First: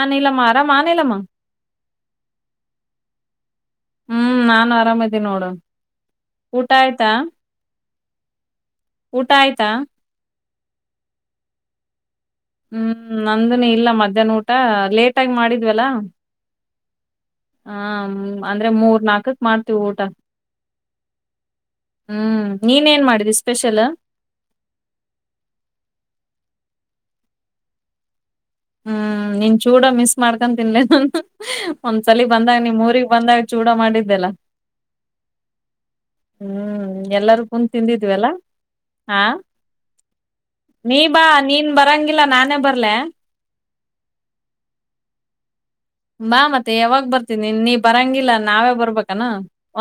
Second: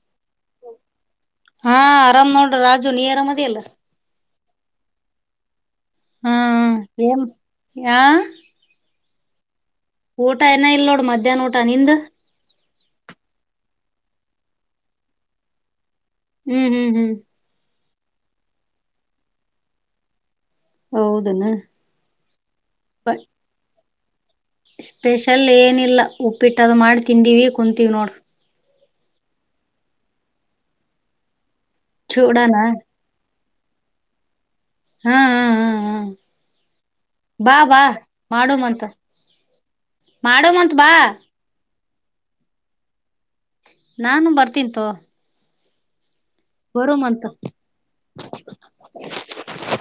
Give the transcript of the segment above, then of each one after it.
ಆನಲಮ್ಮ ಆರಾಮ ಆನಲಮ್ಮ ಹಾ ಆರಾಮ್ ನೋಡ್ರಿ ರಾಜು ನೀ ಅರಾಮದಿಲ್ಲ ಹ್ಮ್ ನಾನ್ ಆರಾಮ್ದೀನಿ ನೋಡ ಊಟಾಯ್ತಾ ಆಾ ಊಟ ಆಯ್ತಾ ಊಟ ಏನ ಇಲ್ ನೋಡ್ ಮಧ್ಯಾಹ್ನ ಊಟ ನಿಂದ್ ಹ್ಮ್ ನಂದನ ಇಲ್ಲ ಮಧ್ಯಾಹ್ನ ಊಟ ಲೇಟಾಗಿ ಮಾಡಿದ್ವಲ್ಲಾ ಹ್ಮ್ ಹ್ಮ್ ಹ್ಮ್ ಹ ಅಂದ್ರೆ ಮೂರ್ ನಾಲ್ಕಕ್ ಮಾಡ್ತೀವಿ ಊಟ ಹೌದನ ಹ್ಮ್ ನೀನ್ೇನ್ ಮಾಡಿದಿ ಸ್ಪೆಷಲ್ ಸ್ಪೆಷಲ್ ಏನಿಲ್ಲ ಉಪ್ಪಿಟ್ಟದು ಮಾಡಿ ತಿಂದಿವವಿ ಕುಂತೀವಿ್ ನೋಡ್ರ ಹ್ಮ್ ನೀನ್ ಚೂಡ ಮಿಸ್ ಮಾಡ್ಕ ತಿನ್ಲ ನನ್ ಒಂದ್ಸಲ ಚೂಡಾನ ಬಂದಾಗ ನಿಮ್ ಊರಿ ಬಂದಾಗ ಚೂಡ ಮಾಡಿದ್ದೆಲ್ಲ ಹ್ಮ್ ಹ್ಮ್ ಹ್ಮ್ ಹ್ಮ್ ಹ್ಮ್ ಎಲ್ಲಾರೂ ಬಾ ಕುಂತ್ ಬಾ ತಿಂದಿದ್ವಲ್ಲ ಮಾಡೋಮಂತ ಹಾ ಮಾಡೋಮಂತ ಬಾ ನೀ ನೀನ್ ಬರಂಗಿಲ್ಲ ನಾನೇ ಬರ್ಲೆ ನಾನು ಬರ್ತೀಂತು ಬಾ ಮತ್ತೆ ಯಾವಾಗ ಬರ್ತೀನಿ ನೀ ಬರಂಗಿಲ್ಲ ನಾವೇ ಬರ್ಬೇಕಾನ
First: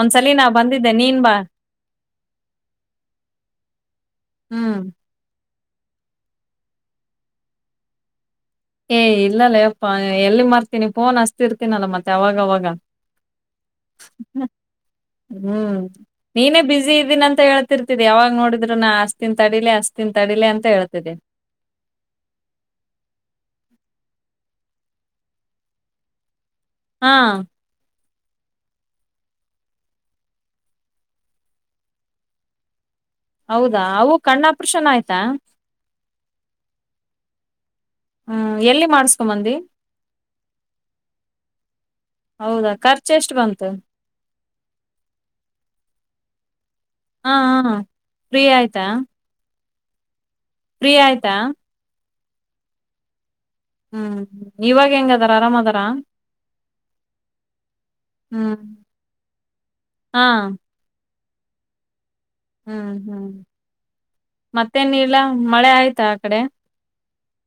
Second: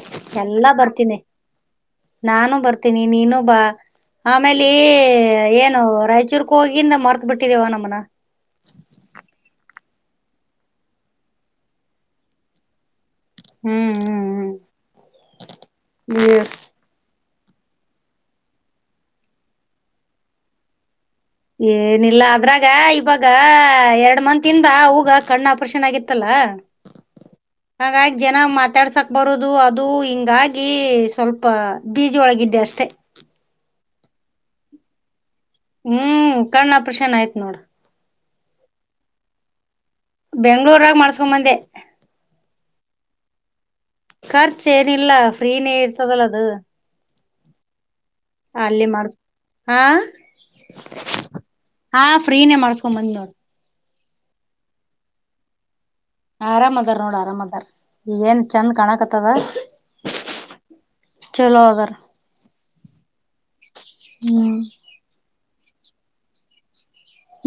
ಒಂದ್ಸಲ ನಾ ಎಲ್ಲಾ ಬಂದಿದ್ದೆ ಬರ್ತೀನಿ ನೀನ್ ಬಾ ನಾನು ಬರ್ತೀನಿ ನೀನು ಬಾ ಆಮೇಲಿ ಹ್ಮ್ ಏನ್ ನಾವು ರಾಯಚೂರ್ಕ ಹೋಗಿಿಂದ ಮರ್ತ ಬಿಟ್ಟಿದೇವ ನಮ್ಮನ ಏ್ ಇಲ್ಲಲ್ಲ ಯಪ್ಪಾ ಎಲ್ಲಿ ಮಾಡ್ತೀನಿ ಫೋನ್ ಹಚ್ಚಿ ಇರ್ತೀನಲ್ಲ ಮತ್ತೆ ಅವಾಗವಾಗ ಹ್ಮ್ ಹ್ಮ್ ಹ್ಮ್ ಹ್ಮ್ ಈ ನೀನೇ ಬಿಸಿ ಇದ್ದೀನಂತ ಅಂತ ಹೇಳ್ತಿರ್ತಿದೆ ಯಾವಾಗ ನೋಡಿದ್ರು ನಾ ಅಸ್ತನ್ ತಡಿಲಿ ಅಸ್ತಿನ್ ತಡಿಲಿ ಅಂತ ಹೇಳ್ತಿದೆ ಏನಿಲ್ಲ ಅದ್ರಾಗ ಇವಾಗ ಎರಡ್ ಮತ್ ಇಿಂದ ಅವ್ವಗ ಕಣ್ಣ ಆಪರೇಷನ್ ಆಗಿತ್ತಲ್ಲ ಹಾ ಹಾಗಾಗಿ ಜನ ಮಾತಾಡ್ಸಕ್ ಬರುದು ಅದು ಹಿಂಗಾಗಿ ಸ್ವಲ್ಪ ಬೀಜೊಳಗಿದ್ದೆ ಅಷ್ಟೆ ಹೌದಾ ಅವು ಕಣ್ಣಾಪ್ರೇಷನ್ ಆಯ್ತಾ ಹ್ಮ್ ಕರ್ಣಪಷನ್ ಆಯ್ತ್ ನೋಡ ಹ್ಮ ಎಲ್ಲಿ ಮಾಡಸ್ಕೊಂಬಂದಿ ಬೆಂಗ್ಳೂರಾಗ ಮಾಡಸ್ಕೊಂಬಂದೆ ಚೆಸ್ಟ್ ಬಂತು ಖರ್ಚ ಏನಿಲ್ಲ ಫ್ರೀನೇ ಇರ್ತದಲ್ಲ ಅದು ಹಾ ಹಾ ಫ್ರೀ ಆಯ್ತಾ ಅಲ್ಲಿ ಮಾಡ್ಸ್ ಹಾ ಪ್ರೀ ಆಯ್ತಾ ಹಾ ಫ್ರೀನೇ ಮಾಡಸ್ಕೊಂಡ್ ಬಂದ್ ನೋಡ್ ಹ್ಮ್ ಇವಾಗ ಹೆಂಗದಾರ ಅರಾಮ್ ಅದಾರಾ ಆರಾಮ್ ಅದಾರ್ ನೋಡ ಆರಾಮ್ ಅದಾರ್ ಏನ್ ಹ್ಮ್ ಚಂದ ಕಾಣಕ್ತ್ತವ ಹಾ ಚಲೋ ಅದರ ಹ್ಮ್ ಹ್ಮ್ ಹ್ಮ್. ಮತ್ತೆನೀಲ ಮಳೆ ಆಯ್ತಾ ಆ ಕಡೆ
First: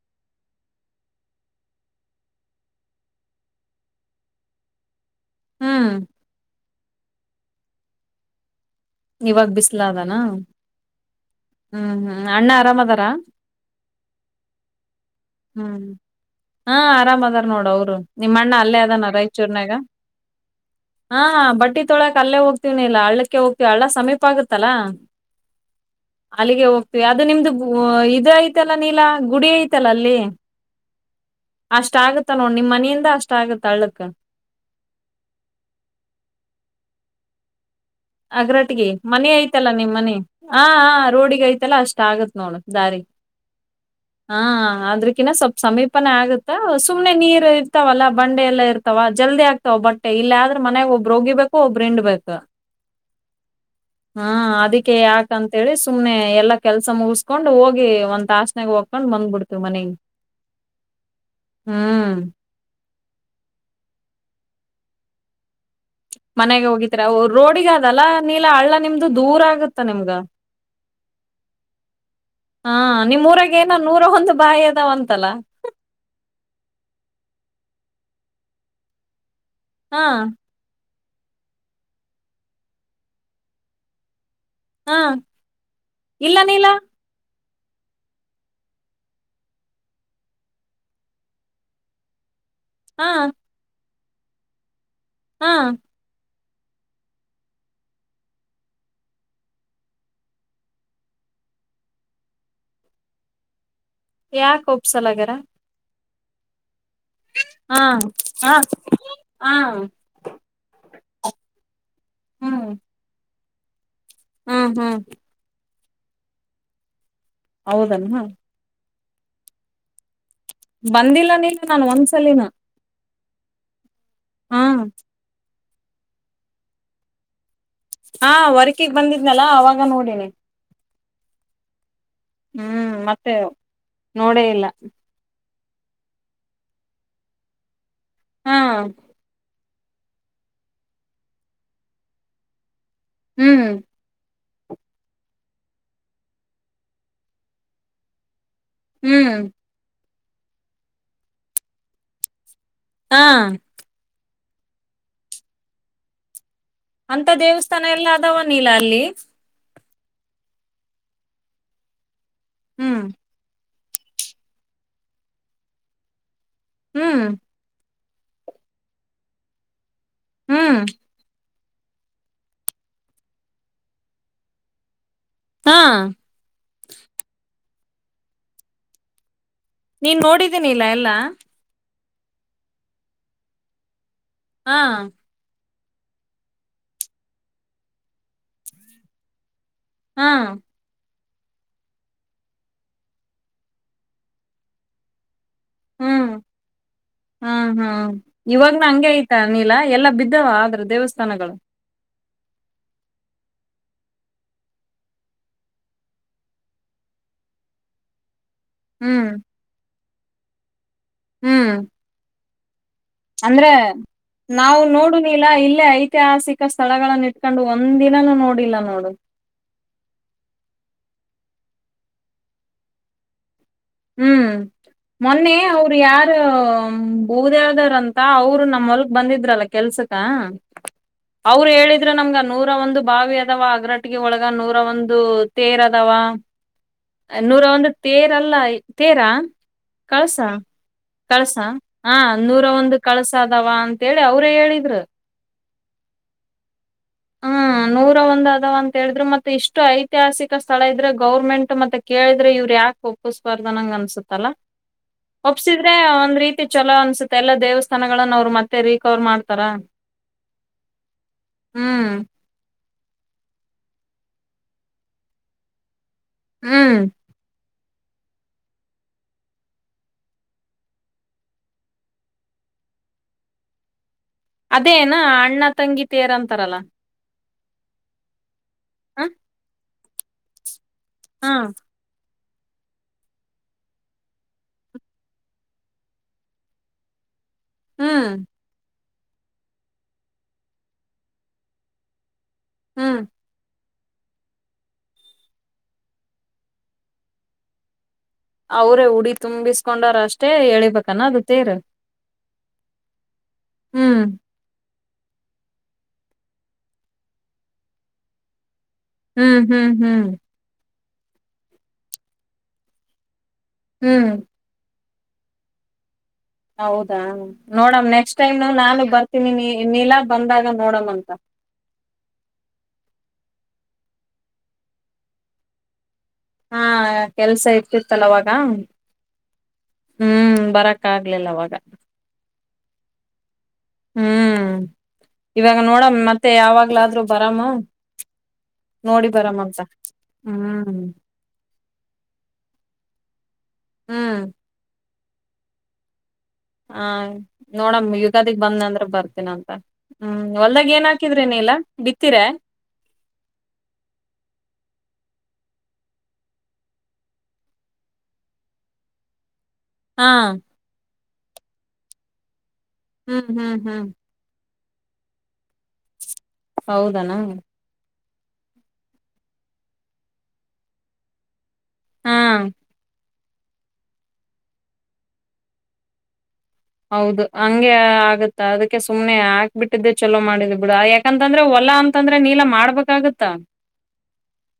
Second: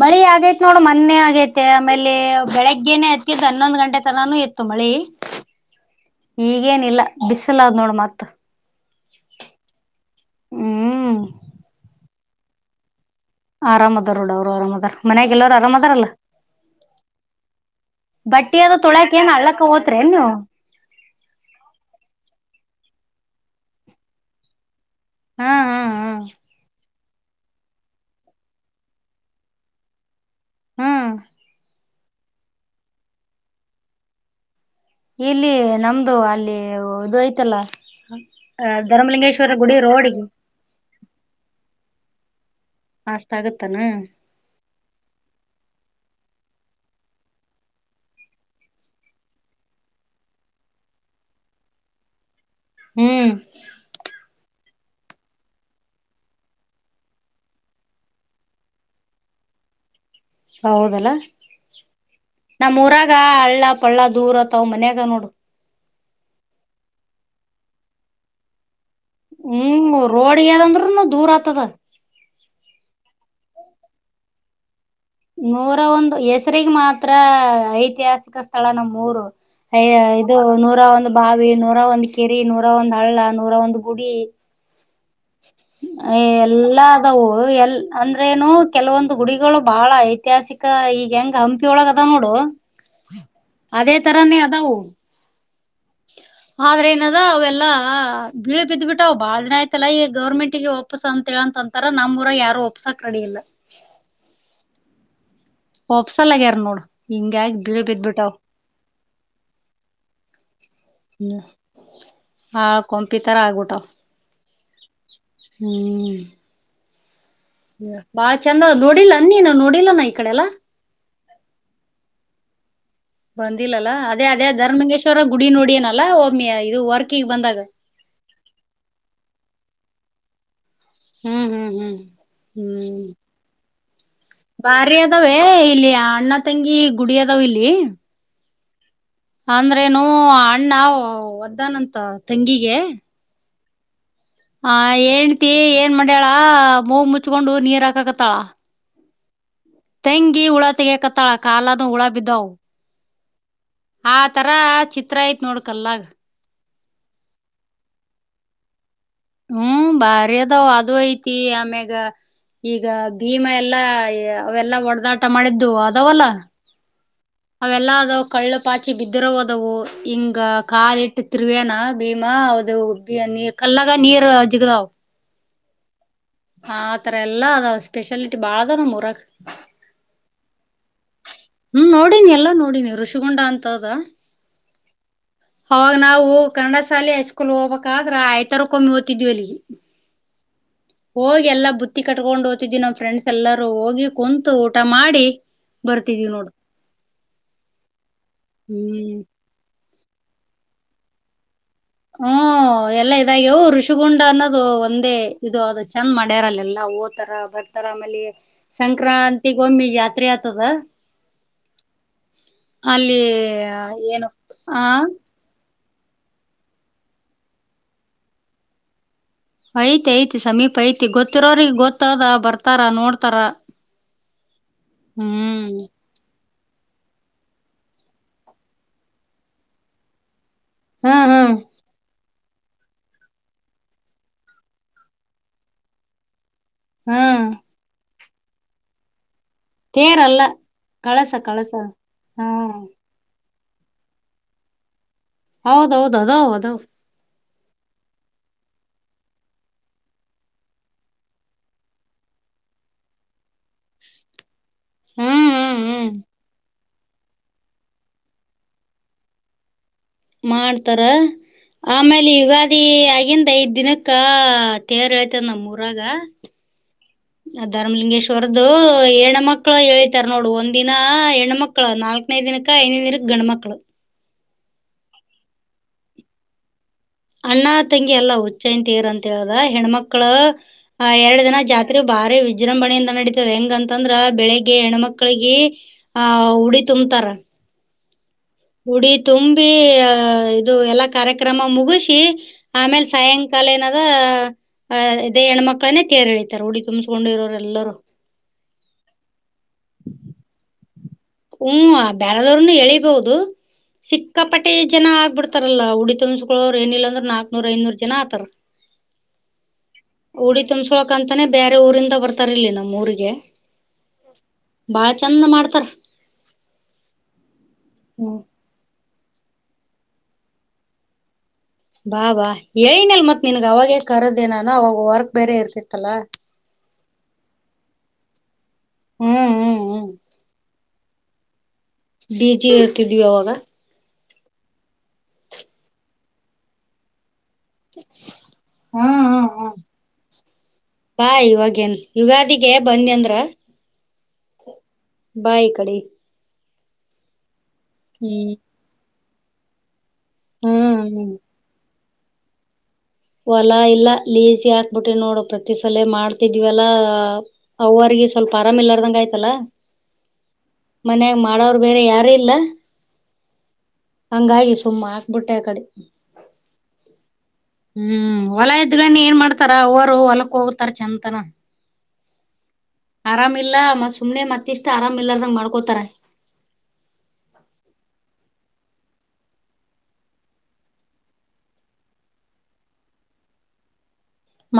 ಮಳಿ ಆಗೇತ್ ನೋಡು ಮೊನ್ನೆ ಆಗೈತೆ ಆಮೇಲೆ ಬೆಳಗ್ಗೆನೆ ಹತ್ತಿದು ಹನ್ನೊಂದ್ ಗಂಟೆ ತನಾನು ಇತ್ತು ಮಳಿ ಹ್ಮ್ ಈಗೇನಿಲ್ಲ ಬಿಸಲ್ ಆದ ನೋಡ್ ಮತ್ ಇವಾಗ ಬಿಸ್ಲಾದ ಹ್ಮ್ ಹ್ಮ್ ಹ್ಮ್ ಅಣ್ಣ ಆರಾಮ್ ಅದಾರ ಆರಾಮದಾರ ನೋಡ ಅವ್ರು ಆರಾಮದಾರ ಮನ್ಯಾಗ ಎಲ್ಲಾರು ಹ್ಮ್ ಆರಾಮದಾರಲ್ಲ ಹಾ ಆರಾಮ್ ಅದಾರ ನೋಡು ಅವರು ನಿಮ್ಮ ಅಣ್ಣ ಬಟ್ಟಿ ಅದು ಅಲ್ಲೇ ಅದಾನ ತೊಳ್ಯಾಕ್ ಏನ್ ಹಳ್ಳಕ್ಕ ರಾಯಚೂರ್ನಾಗ ಹೋತ್ರಿ ಏನ್ ನೀವು ಹಾ ಬಟ್ಟಿ ತೊಳಕ್ ಅಲ್ಲೇ ಹೋಗ್ತವಿ [unintelligible] ಹಳ್ಳಕ್ಕೆ ಹೋಗ ಹಳ್ಳ ಸಮೀಪ ಆಗುತ್ತಲ್ಲಾ ಹಾ ಹಾ ಹಾ ಅಲ್ಲಿಗೆ ಹೋಗು ಯಾವ್ದದು ನಿಮ್ದು ಇದು ಐತಲ್ಲ ನೀಲಾ ಗುಡಿ ಐತಲ್ಲ ಅಲ್ಲಿ ಹ್ಮ್ ಅಷ್ಟ ಆಗುತ್ತ ನೋಡ್ ನಿಮ್ ಮನೆಯಿಂದ ಅಷ್ಟ ಆಗತ್ತ ಅಳ್ಳಕ್ ಇಲ್ಲಿ ನಮ್ದು ಅಲ್ಲಿ ಇದು ಐತಲ್ಲಾ ಅಗ್ರಟಗಿ ಮನೆ ಐತಲ್ಲ ನಿಮ್ ಮನೆ ರೋಡಿಗೆ ಹ ಹ ರೋಡಿಗೆ ಐತಲ್ಲ ಅಷ್ಟೇ ಆಗತ್ ನೋಡು ದಾರಿ ಅಷ್ಟ ಆಗತ್ತಾನ ಹಾ ಅದ್ರಕಿನ್ನ ಸ್ವಲ್ಪ ಸಮೀಪನ ಆಗುತ್ತೆ ಸುಮ್ನೆ ನೀರು ಇರ್ತಾವಲ್ಲಾ ಬಂಡೆ ಎಲ್ಲಾ ಇರ್ತಾವ ಜಲ್ದಿ ಆಗ್ತಾವ ಬಟ್ಟೆ ಇಲ್ಲ ಆದ್ರೆ ಮನ್ಯಾಗ ಒಬ್ರು ವೋಗಿಬೇಕು ಒಬ್ಬರು ಇಂಡಬೇಕು ಹ್ಮ್ ಹಾ ಅದಕ್ಕೆ ಅದಕೆ ಯಾಕ ಅಂತೇಳಿ ಸುಮ್ನೆ ಎಲ್ಲಾ ಕೆಲ್ಸ ಮುಗಸ್ಕೊಂಡ್ ಹೋಗಿ ಒಂದು ತಾಸಿನ್ಯಾಗ ಹ್ಕೊಂಡ್ ಬಂದ್ಬಿಡ್ತವಿ ಮನಗಿ ಹೌದಲ್ಲ ನಮ್ಮುರುಗ ಹಳ್ಳ ಪಳ್ಳ ದೂರ ಆತಾವ್ ಮನ್ಯಾಗ ನೋಡು ಮನೆಗೆ ಹೋಗಿದ್ರ ರೋಡಿಗ ಅದಲ್ಲಾ ನೀಲ ಹಳ್ಳ ನಿಮ್ದ ಹ್ಮ್ ರೋಡಗಿ ಆದ ಅಂದೂರನು ದೂರ ಆತದ ನಿಮ್ಮ್ೂರಗ ಏನ ನೂರ ಒಂದು ಬಾಯಿ ಅದವ ಅಂತ ನೂರ ಒಂದು ಹೆಸರಿಗೆ ಮಾತ್ರ ಐತಿಹಾಸಿಕ ಕ ಸ್ಥಳ ನಮ್ಮೂರು ಅಯ ಹಾ ಇದು ನೂರ ಒಂದು ಬಾವಿ ನೂರ ಒಂದ್ ಕೆರಿ ನೂರ ಒಂದ್ ಹಳ್ಳ ನೂರ ಒಂದ್ ಗುಡಿ ಹಾ ಇಲ್ಲ ನೀಲ ಎಲ್ಲಾ ಅದವು ಅಂದ್ರೆೇನು ಕೆಲವೊಂದು ಗುಡಿಗಳು ಬಾಳ ಐತಿಹಾಸಿಕ ಈಗ ಹೆಂಗ್ ಹಂಪಿೊಳಗ ಅದ ನೋಡು ಹಾ ಅದೇ ತರಾನೇ ಅದವು ಹಾ ಆದ್ರೆ ನದ ಅವೆಲ್ಲಾ ಬಿೀಳು ಬಿದ್ ಬಿಿಟ್ಟ ಅವ್ ಬಾಳ ದಿನ ಆಯ್ತಲ್ಲ ಈಗ್ ಗವರ್ಮೆಂಟ್ಗೆ ಒಪ್ಸ ಅಂತ ಹೇಳಂತಂತಾರ ನಮ್ಮೂರಗ್ ಯಾರು ಒಪ್ಪಪ್ಸಾಕ್ ರೆಡಿ ಇಲ್ಲ ಯಾಕ ಒಪ್ಸಲಗ್ಯಾರ ಓಫಸ ಅಲ್ಲಗ್ಯರ್ ನೋಡು ಹಿಂಗಾಗಿ [inaudible] ಬೀಳ ಹಾ ಬಿದ್ಬಿಟ್ಟಾವ್ ಹಾ [inaudible] ಹಾ ಹ್ಮ ಹ್ಮ್ ಹಾಳ್ ಕೊಂಪಿತರ ಆಗ್ಬಿಟಾವ್ ಹ್ಮ್ ಹ್ಮ್ ಹ್ಮ್ [inaudible] ಹ್ಮ ಹೌದನ್ ಬಾಳ ಚಂದದ್ ನೋಡಿಲ್ಲ ನನ್ನಿ ನಾ ನೋಡಿಲ್ಲ ನ ಈ ಕಡೆಲ್ಲ ಬಂದಿಲ್ಲ ನೀನು ನಾನ್ ಒಂದ್ಸಲಿನ ಬಂದಿಲ್ಲಲ್ಲ ಅೇ ಹಾ ಅದೇಧರ್ಮೇಶ್ವರ ಗುಡಿ ನೋಡಿ [unintelligible] ಒಮಿ ಇದು ವರ್ಕಿಗ್ ಬಂದಾಗ ಹಾ ವರ್ಕಿಗ್ ಬಂದಿದ್ನಲ್ಲ ಅವಾಗ ನೋಡಿನಿ ಹ್ಮ್ ಹ್ಮ್ ಹ್ಮ್ ಹ್ಮ್ ಮತ್ತೆ ನೋಡೇ ಇಲ್ಲ ಬಾರಿ ಅದಾವೇ ಇಲ್ಲಿ ಅಣ್ಣ ತಂಗಿ ಗುಡಿಯದಾವ್ ಇಲ್ಲಿ ಹಾ ಅಂದ್ರೇನು--ಅಣ್ಣ--ಒದ್ದನಂತ ತಂಗಿಗೆ ಹ್ಮ್ ಆ ಹೆಂಡ್ತಿ ಏನ್ ಮಾಡ್ಯಾಳ ಮೂಗ ಮುಚ್ಕೊಂಡು ನೀರ್ ಹಾಕಕತ್ತಾಳ ಹ್ಮ್ ತೆಂಗಿ ಹುಳ ತೆಗಕತ್ತಾಳ ಕಾಲದು ಹುಳ ಬಿದ್ದವು ಹಾ ಆತರಾ ಚಿತ್ರ ಐತ್ ನೋಡು ಕಲ್ಲಾಗ್ ಅಂತ ದೇವಸ್ಥಾನ ಎಲ್ಲ ಅದಾವ ನೀಲ್ಲ ಅಲ್ಲಿ ಹ್ಮ್ ಬಾರಿ ಅದಾವ ಅದು ಐತಿ ಆಮ್ಯಾಗ ಈಗ ಹ್ಮ್ ಭೀಮ ಎಲ್ಲ ಎಲ್ಲ ಅವೆಲ್ಲಾ ಒಡೆದಾಟ ಮಾಡಿದ್ದು ಅದಾವಲ್ಲ ಹ್ಮ್ ಅವೆಲ್ಲಾ ಅದ ಕಳ್ಳು ಪಾಚಿ ಬಿದ್ದಿರ ಹೋದವು ಇಂಗ ಹ್ಮ್ ಕಾಲಟ್ಟ ತಿ ವೇನಾ ಭೀಮಾ ಅದು ನೀ ಕಲ್ಲಾಗ ನೀರ್ ಅಜ್ಜಗದಾವ ಹಾ ಹ ಆತರ ಎಲ್ಲಾ ಅದವ ಸ್ಪೆಷಾಲಿಟಿ ಬಾಳದ ನಮ್ಮೂರಿಗ ನೀನ್ ನೋಡಿದ್ದೀನಿ ಇಲ್ಲ ಎಲ್ಲಾ ಹ್ಮ ನೋಡಿನಿ ಎಲ್ಲಾ ನೋಡಿನಿ ಋಷಿಗುೊಂಡ ಅಂತದ ಹಾ ಅವಾಗ ನಾವು ಕನ್ನಡ ಶಾಲೆ ಹೈಸ್ಕೂಲ್ ಹೋಗ್ಬೇಕಾದ್ರ ಆಯ್ತಾರ ಕಮ್ಮಿ ಓ್ತಿದ್ವಿ ಅಲ್ಲಿಗೆ ಹ್ಮ ಹೋಗಿ ಎಲ್ಲಾ ಬುತ್ತಿ ಕಟ್ಕೊಂಡ್ ಓ್ತಿದೀ ನಾ್ ಫ್ರೆಂಡ್ಸ್ ಎಲ್ಲಾರೂ ಹೋಗಿ ಕುಂತು ಊಟ ಮಾಡಿ ಹ್ಮ್ ಬರ್ತಿದೀವಿ ನೋಡು ಹ್ಮ ಹ್ಮ್ ಇವಾಗ್ನ ಹಂಗೆ ಹ್ಮ್ ಐತ ನೀಲಾ ಎಲ್ಲ ಬಿದ್ದಾವ ಆದ್ರ ದೇವಸ್ಥಾನಗಳು ಹ್ಮ್ ಎಲ್ಲಾ ಇದಾಗ್ಯವು ಋಷಿಗುಂಡ ಅನ್ನೋದು ಒಂದೇ ಇದು ಅದು ಚೆಂದ ಮಾಡ್ಯಾರಲ್ಲ ಎಲ್ಲ ಓತಾರ ಬರ್ತಾರ ಆಮೇಲೆ ಹ್ಮ್ ಸಂಕ್ರಾಂತಿಗೊಮ್ಮಿ ಜಾತಿ ಫ್ರೀಯತದೆ ಹ್ಮ್ ಅಂದ್ರೆ ಏನು ನಾವು ಆ ನೋಡುನಿಲ್ಲಾ ಇಲ್ಲೇ ಐತ ಐತಿಹಾಸಿಕ ಸ್ಥಳಗಳನ್ನ ಇಟ್ಕೊಂಡು ಒಂದ್ ದಿನನುೂ ನೋಡಿಲ್ಲ ನೋಡು ಐ್ತ್ ಐತಿ ಸಮೀಪ ಐತಿ ಗೊತ್ತಿರೋ್ರಿಗೆ ಗೊತ್ತದ ಬರ್ತಾರ ನೋಡ್ತಾರ ಹ್ಮ್ ಮೊನ್ನೆ ಹ್ಮ್ ಅವರು ಯಾರ ಬೂದ್ಯಾಳ ಅವ್ರು ಅಂತ ನಮ್ಮ್ ಹೊಲ್ಕ್ ಬಂದಿದ್ರಲ್ಲ ಕೆಲ್ಸಕ್ಕ ಹ್ಮ್ ಹ್ಮ್ ಅವರು ಹೇಳಿದ್ರ ನಮ್ಗ ನೂರ ಒಂದು ಬಾವಿ ಅದಾವ ಅಗ್ರಟ್ಟಿಗೆ ಒಳಗ ನೂರ ಒಂದು ತೇರ್ ಅದಾವ ಹ್ಮ್ ನೂರ ಒಂದು ತೇರ ಚೆಲ್ಲಾ [unintelligible] ತೇರಾ ಕಳ್ಸ ತೇರಲ್ಲ ಕಳಸ ಕಳ್ಸ ಕಳಸ ಹ ಹಾ ನೂರ ಒಂದು ಕಳ್ಸ ಸದಾವ ಅಂತೇಳಿ ಅವ್ರೇ ಹೇಳಿದ್ರು ಹೌದೌದು ಅದ ಅದ ಹ್ಮ್ ನೂರ ಒಂದ್ ಅದ ಅಂತ ಹೇಳಿದ್ರು ಮತ್ತೆ ಇಷ್ಟು ಐತಿಹಾಸಿಕ ಸ್ಥಳ ಇದ್ರೆ ಗೌರ್ಮೆಂಟ್ ಮತ್ತೆ ಕೇಳಿದ್ರೆ ಇವ್ರು ಯಾಕೆ ಒಪ್ಪಸ್ತ ಸ್ಪರ್ದನಂಗ್ ಅನ್ಸತ್ತಲ್ಲಾ ಹ್ಮ್ ಹ್ಮ್ ಒಪ್ಸಿದ್ರೆ ಹ್ಮ್ ಒಂದ್ ರೀತಿ ಚಲೋ ಅನ್ಸುತ್ತೆ ಎಲ್ಲಾ ದೇವಸ್ಥಾನಗಳನ್ನ ಅವ್ರು ಮತ್ತೆ ರಿಕವರ್ ಮಾಡ್ತಾರ ಮಾಡ್ತಾರ ಹ್ಮ್ ಆಮೇಲೆ ಯುಗ ಯುಗಾದಿ ಅದೀ ಆಗಂದ ಐದ್ ದಿನಕ್ಕ ತೇರ್ ಎಳಿತದ ನಮೂರಾಗ ಹ್ಮ್ ಧರ್ಲಿಂಗೇಶ್ವರ್ದ್ದು ಹೆಣ ಮಕ್ಳು ಎಳಿತರ್ ನೋಡು ಒಂದ್ನ ಹೆಣ್ಮಕ್ಳ ನಾಲ್ಕನೈ ದಿನಕ್ಕ ಐನೈದು ದಿನಕ್ಕ ಗಂಡ್ಮಕ್ಳು ಅದೇನಾ ಅಣ್ಣ ತಂಗಿ ತೇರ ಅಂತಾರಲ್ಲ ಅಣ್ಣಾ ತಂಗಿ ಅಲ್ಲವ ಚೈನ್ ತೀರ್ ಹ ಅಂತ ಹೇಳದ ಹೆಣ್ಮಕ್ ಮಕ್ಕಳ ಹ ಎರಡು ದಿನ ಹ್ಮ್ ಜಾತ್ರೆ ಭಾರಿ ವಿಜೃಂಭಣೆಯಿಂದ ನಡತದ ಹೆಂಗಂತಂದ್ರ ಬೆಳಿಗ್ ಹೆಣ್ಮಕ್ಳಿಗೆ ಆಹ ಉಡಿ ತುಂಬತಾರ ಹ್ಮ್ ಉುಡಿ ತುಂಬಿ ಅ ಇದು ಎಲ್ಲಾ ಕಾರ್ಯಕ್ರಮ ಮುಗಿಸಿಿ ಆಮೇಲೆ ಹ್ಮ್ ಸಾಯಂಕಾಲ ಏನಾದ ಇದೇ ಹೆಣ್ಮಕ್ಳನ್ನೇ ತೇರು ಎಳಿತಾರೆ ಉುಡಿ ತುಂಬಸ್ಕೊಂಡು ಇರೋರೆ ಎಲ್ಲರೂ ಅವ್ರೇ ಉಡಿ ತುಂಬಿಸ್ಕೊಂಡಾರ ಅಷ್ಟೇ ಎಳಿಬೇಕನ ಅದು ತೇರು ಹ್ಮ ಬೇರಾದವರನು ಎಳಿಬಹುದು ಹ್ಮ್ ಸಿಕ್ಕಾಪಟ್ಟೆ ಜನ ಆಗ್ಬ ಬಿಡ್ತಾರಲ್ಲ ಉಡಿ ತುಂಬಸ್ಕಳ್ಳವರು ಏನಿಲ್ಲ ಅಂದ್ರರು ನಾಕ್ನೂರ್ ಐನೂರು ಜನ ಆತಾರ ಹ್ಮ್ ಹ್ಮ್ ಹ್ಮ್ ಕ್ಕತನೇ ಬೇರೆ ಊರಿಂದ ಬರ್ತಾರ ಇಲ್ಲಿ ನಮ್ಮ್ ಊರಿಗೆ ಹ್ಮ್ ಚೆಂದ ಮಾಡ್ತಾರ ಹೌದಾ ನೋಡಮ್ಮ ನೆಕ್ಸ್ಟ್ ಹ್ಮ್ ಟೈಮ್ ನಾನು ಬರ್ ತ್ತಿನಿ ನೀಲ ಬಂದಾಗ ನೋಡಮಂತ ಬಾ ಬಾ ಹೇಳಿನಿ ಅಲಾ ಮತ್ ನಿನ್ಗ್ ಅವಾಗೇ ಕರದೆೇ ನಾನು ಅವಾಗ ವರ್ಕ್ ಬೇರೆ ಇರ್ತಿತ್ತಲ್ಲ ಹಾ ಕೆಲ್ಸ ಇರ್ತಿತ್ತಲ್ಲ ಅವಾಗ ಹ್ಮ್ ಹ್ಮ್ ಹ್ಮ್ ಕ್ಕಗ್ಲಿಲ್ಲ ಅವಾಗ ಬೀಜಿ ಇರ್ತಿದೀವಿ ಅವಾಗ ಹ್ಮ್ ಇವಾಗ ನೋಡಮ್ ಮತ್ತೆ ಯಾವಾಗ್ಲಾದರೂ ಹ್ಮ ಹ್ಮ ಹ್ಮ ಬರಾಮಂತ ಹ್ಮ್ ಬಾ ಇವಗೇನ್ ಯುಗಾದಿಗೆ ಬನ್ನಿ ಅಂದ್ರ ಹ್ಮ್ ಬಾ ಈಕಡಿ ಹಾ ನೋಡಮ ಯುಗಾದಿ ಬಂದ್ ಅಂದ್ರ ಬರ್ ತ್ತೀನಿ ಅಂತ ಹ್ಮ್ ಏನ್ ಹೊಲದಾಗ ಹ್ಮ್ ಹಾಕಿದ್ರ ನ ನೀಲಾ ಬಿತ್ತೀರಾ ಹೊಲಾ ಇಲ್ಲ ಲೀಜಿ ಹಾಕ್ಬಿಟೀನಿ ನೋಡು ಪ್ರತಿ ಸಲ ಮಾಡ್ತಿದ್ವಿಲ್ಲಾ ಅವ್ವರಿಗೆ ಸ್ವಲ್ಪ ಆರಾಮ ಇಲ್ಲಾರದಂಗ ಆಯ್ತಲ್ಲ ಹಾ ಮನ್ಯಾಗ ಮಾಡೋರು ಬೇರೆ ಯಾರು ಇಲ್ಲ ಹ್ಮ್ ಹ್ಮ್ ಹ್ಮ್ ತುಮ್ಮ ಹಾಕ್ಬಿಟ್ಟೆ ಆ ಕಡೆ ಹೌದೇನು ಹ್ಮ್ ಹೊಲ ಇದ್ರನ್ನು ಏನ್ ಮಾಡ್ತಾರ ಅವ್ವರು ಹೊಲಕ್ ಹೋಗ್ತಾರ ಚಂತನ ಹಾ ಆರಾಮಿಲ್ಲ ಮತ್ ಸುಮ್ನೆ ಮತ್ತ ಇಷ್ಟ್ ಆರಾಮ ಇಲ್ಲಾರಂಗ್ ಮಾಡ್ಕೋತಾರ ಹೌದು ಹಂಗೆ ಆಗ ಗುತ್ತಾ ಅದಕ್ಕೆ ಸುಮನೆ ಹಾಕ್ಬ ಬಿಟ್ಟಿದ್ದೆ ಚಲೋ ಮಾಡಿದ್ ಬಿಡ ಯಾಕಂತಂದ್ರ ಹೊಲ ಅಂತಂದ್ರೆ ನೀಲ ಮಾಡ್ಬೇಕಾಗತ್ತಾ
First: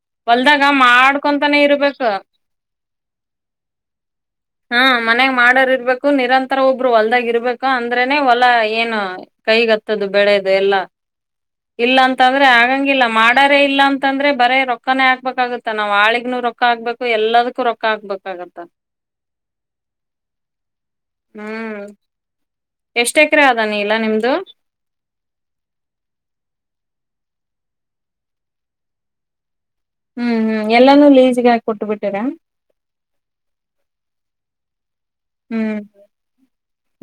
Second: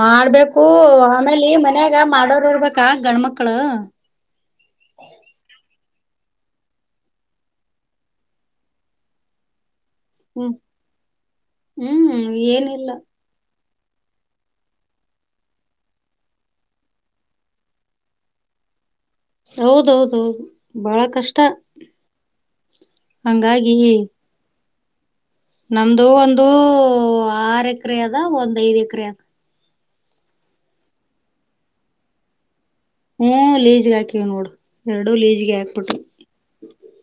ಮಾಡ್ಬೇಕು ಆಮೇಲಿ ಮನ್ಯಾಗ ಇರ್ಬೇಕ ಮಾಡೋರ್ ಇರ್ಬೇಕಾ ಗಂಡ್ಮಕ್ಳು ಹಾ ಮನ್ಯಾಗ ಮಾಡಾರ್ ಇರ್ಬೇಕು ನಿರಂತರ ಹೋಗ ಒಬ್ರು ಹೊಲ್ದಾಗ ಇರ್ಬೇಕು ಅಂದ್ರೆನೆ ಹೊಲ ಏನು ಕೈಗತ್ತ ಬೆಳೆದು ಎಲ್ಲ ಇಲ್ಲ ಹ್ಮ್ ಅಂತಂದ್ರೆ ಏನಿಲ್ಲ ಆಗಂಗಿಲ್ಲ ಮಾಡ ಇಲ್ಲ ಅಂತಂದ್ರೆ ಬರೇ ರೊಕ್ಕಾನೇ ಆಕ್ಬೇಕಾಗತ್ತ ನಾವ್ ಆಳಿಗ್ನುೂ ರೊಕ್ಕ ಹಾಕ್ಬೇಕು ಎಲ್ಲದಕ್ಕೂ ರೊಕ್ಕ ಹಾಕ್ಬೇಕಾಗತ್ತ ಹೌದೌದುದು ಬಹಳ ಕಷ್ಟ ಹ್ಮ್ ಎಷ್ಟ ಎಕರೆ ಆದಾನಿ ಇಲ್ಲ ನಿಮ್ದು ನಮ್ದ ಒಂದು ಆರ್ ಎಕರೆ ಅದ ಒಂದ್ ಐದ್ ಎಕರೆ ಅದ ಹ್ಮ್ ಹ್ಮ್ ಎಲ್ಲಾನು ಲೀಜಗ ಕೊಟ್ಟಬಿಟ್ಟಿರ ಹ್ಮ ಲೇಜಗಕ್ಕೆ ನೋಡ ಎರಡ ಲೇಜ್ಿಗೆ ಹ್ಮ್ ಹಾಕ್ಬಿಟ್ು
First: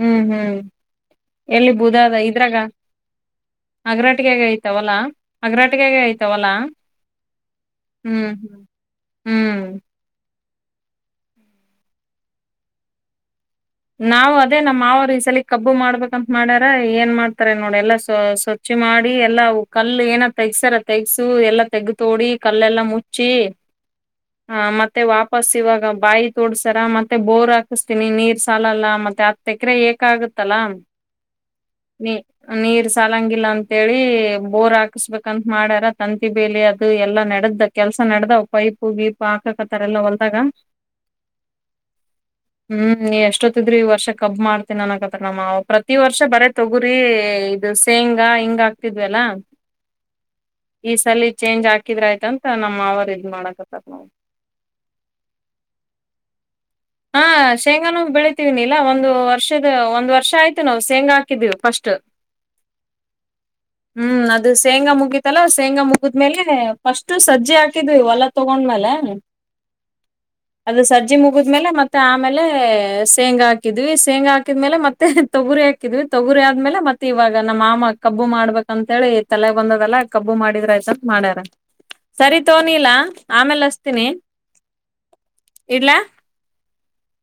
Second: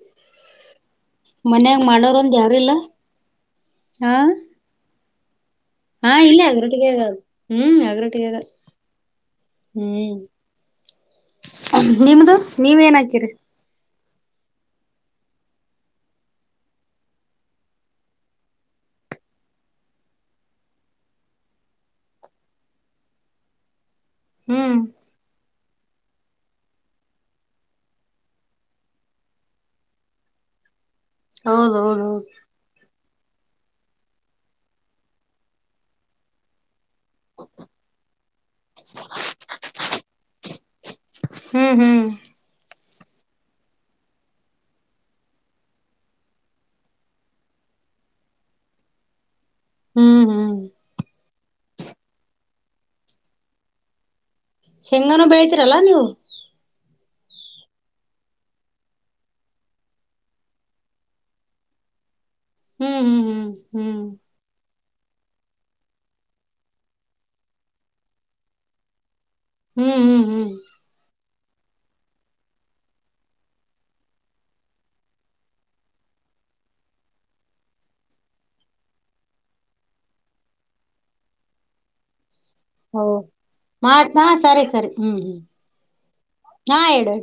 ಹ್ಮ್ ಹ್ಮ್ ಎಲ್ಲಿ ಬೂುದಾದ ಇದ್ರಾಗ ಹಾ ಅಗರಾಟಿಗೆಾಗ ಐ್ತಾವಲ್ಲಾ ಹಾ ಇಲ್ಲ ಅದ್ರಟ್ಟಿಗೆ ಆಗದು ಹ್ಮ್ ಅದ್ರಟ್ಟಿಗೆ ಹ್ಮ್ ಆಗಲ್ ಹ್ಮ್ ಹ್ಮ್ ನಿಮ್ದು ನೀವೇಏನ ಹಾಕಿರಿ ನಾವವು ಅದೇ ನಮ್ಮ್ ಮಾವರು ಈ ಸಲ ಕಬ್ಬು ಮಾಡ್ಬೇಕಂತ ಮಾಡ್ಯಾರ ಏನ್ ಮಾಡ್ತಾರ ನೋಡಿ ಎಲ್ಲಾ ಸ್ ಸ್ವಚ್ಿ ಮಾಡಿ ಎಲ್ಲಾ ಕಲ್ಲು ಏನ ತೆಗ್ಸ್ಯಾರ ತೆಗ್ಸು ಎಲ್ಲಾ ತೆಗ ತೋಡಿ ಕಲ್ಲೆಲ್ಲಾ ಮುಚ್ಚಿ ಹಾ ಹ್ಮ್ ಮತ್ತೆ ವಾಪಸ್ ಇವಾಗ ಬಾಯಿ ತೋಡ್ಸರ ಮತ್ತೆ ಬೋರ್ ಹಾಕಿಸ್ತೀನಿ ನೀರ್ ಸಾಲಲ್ಲ ಮತ್ತೆ ಹತ್ ಎಕರೆ ಏಕ ಆಗತ್ತಲ್ಲ ನೀ ಹೌದೌದೌದು ನೀರ್ ಸಾಲಂಗಿಲ್ಲ ಅಂತೇಳಿ ಬೋರ್ ಹಾಕಸ್ಬೇಕಂತ ಮಾಡ್ಯಾರ ತಂತಿ ಬೇಲಿ ಅದು ಎಲ್ಲಾ ನಡೆದ್ದ ಕೆಲ್ಸ ನಡೆ್ದ ಪೈಪು ಗೀಪು ಹಾಕಕತಾರೆ ಎಲ್ಲಾ ಹೊಲ್ದಾಗ ಹ್ಮ್ ಹ್ಮ್ ಹ್ಮ್ ನೀ ಅಷ್ಟ ಷ್ಟಿದ್ರ ಈ ವರ್ಷ ಕಬ್ ಮಾಡ್ತನ ಅನಕತ್ತರ್ ನಮ್ಮ್ ಮಾವ ಪ್ರತಿ ವರ್ಷ ಬರ ತೊಗುರಿ ಇದು ಸೇಂಗ ಹಿಂಗ ಆಗ್ತಿದ್ವಿಲ್ಲ ಹ್ಮ್ ಹ್ಮ್ ಈ ಸಲ ಚೇಂಜ್ ಹಾಕಿದ್ರ ಆಯ್ತ ಅಂತ ನಮ್ಮ್ ಮಾವರು ಇದ್ ಮಾಡಕತ್ತರ್ ನಾವವು ಶೇಂಗಾನ ಬೆಳ್ತೀರಲ್ಲಾ ನೀವು ಹಾ ಶೇಂಗಾನು ಬೆಳಿತೀವಿಿ ನೀಲ ಒಂದು ವರ್ಷದ ಒಂದ್ ವರ್ಷ ಆಯ್ತು ನಾವವು ಶೇಂಗಾ ಹಾಕಿದೀವಿ ಫಸ್ಟ್ ಹ್ಮ್ ಹ್ಮ್ ಹ್ಮ್ ಹ್ಮ್ ಅದು ಶೇಂಗಾ ಮುಗಿತಲ್ಲ ಶೇಂಗಾ ಮುಗಿದ್ಮೇಲೆ ಫಸ್ಟು ಸಜ್ಜಿ ಹಾಕಿದ್ವಿ ಹೊಲ ತಗೊಂಡ್್ಮೇಲೆ ಹ್ಮ್ ಹ್ಮ್ ಹ್ಮ್ ್ಮೇಲೆ ಮತ್ತೆ ಆಮೇಲೆ ಶೇಂಗಾ ಹಾಕಿದ್ವಿ ಶೇಂಗಾ ಹಾಕಿದ್ಮೇಲೆ ಮತ್ತೆ ತೊಗುರಿ ಹಾಕಿದ್ವಿ ತೊಗುರಿ ಆದ್ಮೇಲೆ ಮತ್ತೆ ಇವಾಗ ನಮ್ಮ್ ಮಾಮ ಕಬ್ಬು ಮಾಡ್ಬೇಕ ಅಂತ ಹೇಳಿ ತಲೆಗ್ ಬಂದದಲ್ಲ ಕಬ್ಬು ಮಾಡಿದ್ರ ಆಯ್ತ ಮಾಡ್ಯಾರ ಸರಿ ನೀಲ ಹೌ ಆಮೇಲೆ ಹಸ್ತೀನಿ ಮಾಡ್ತಾ ಸರಿ ಸರಿ ಹ್ಮ್ ಹ್ಮ್ ಇಡ್ಲ ಹಾ ಇಡು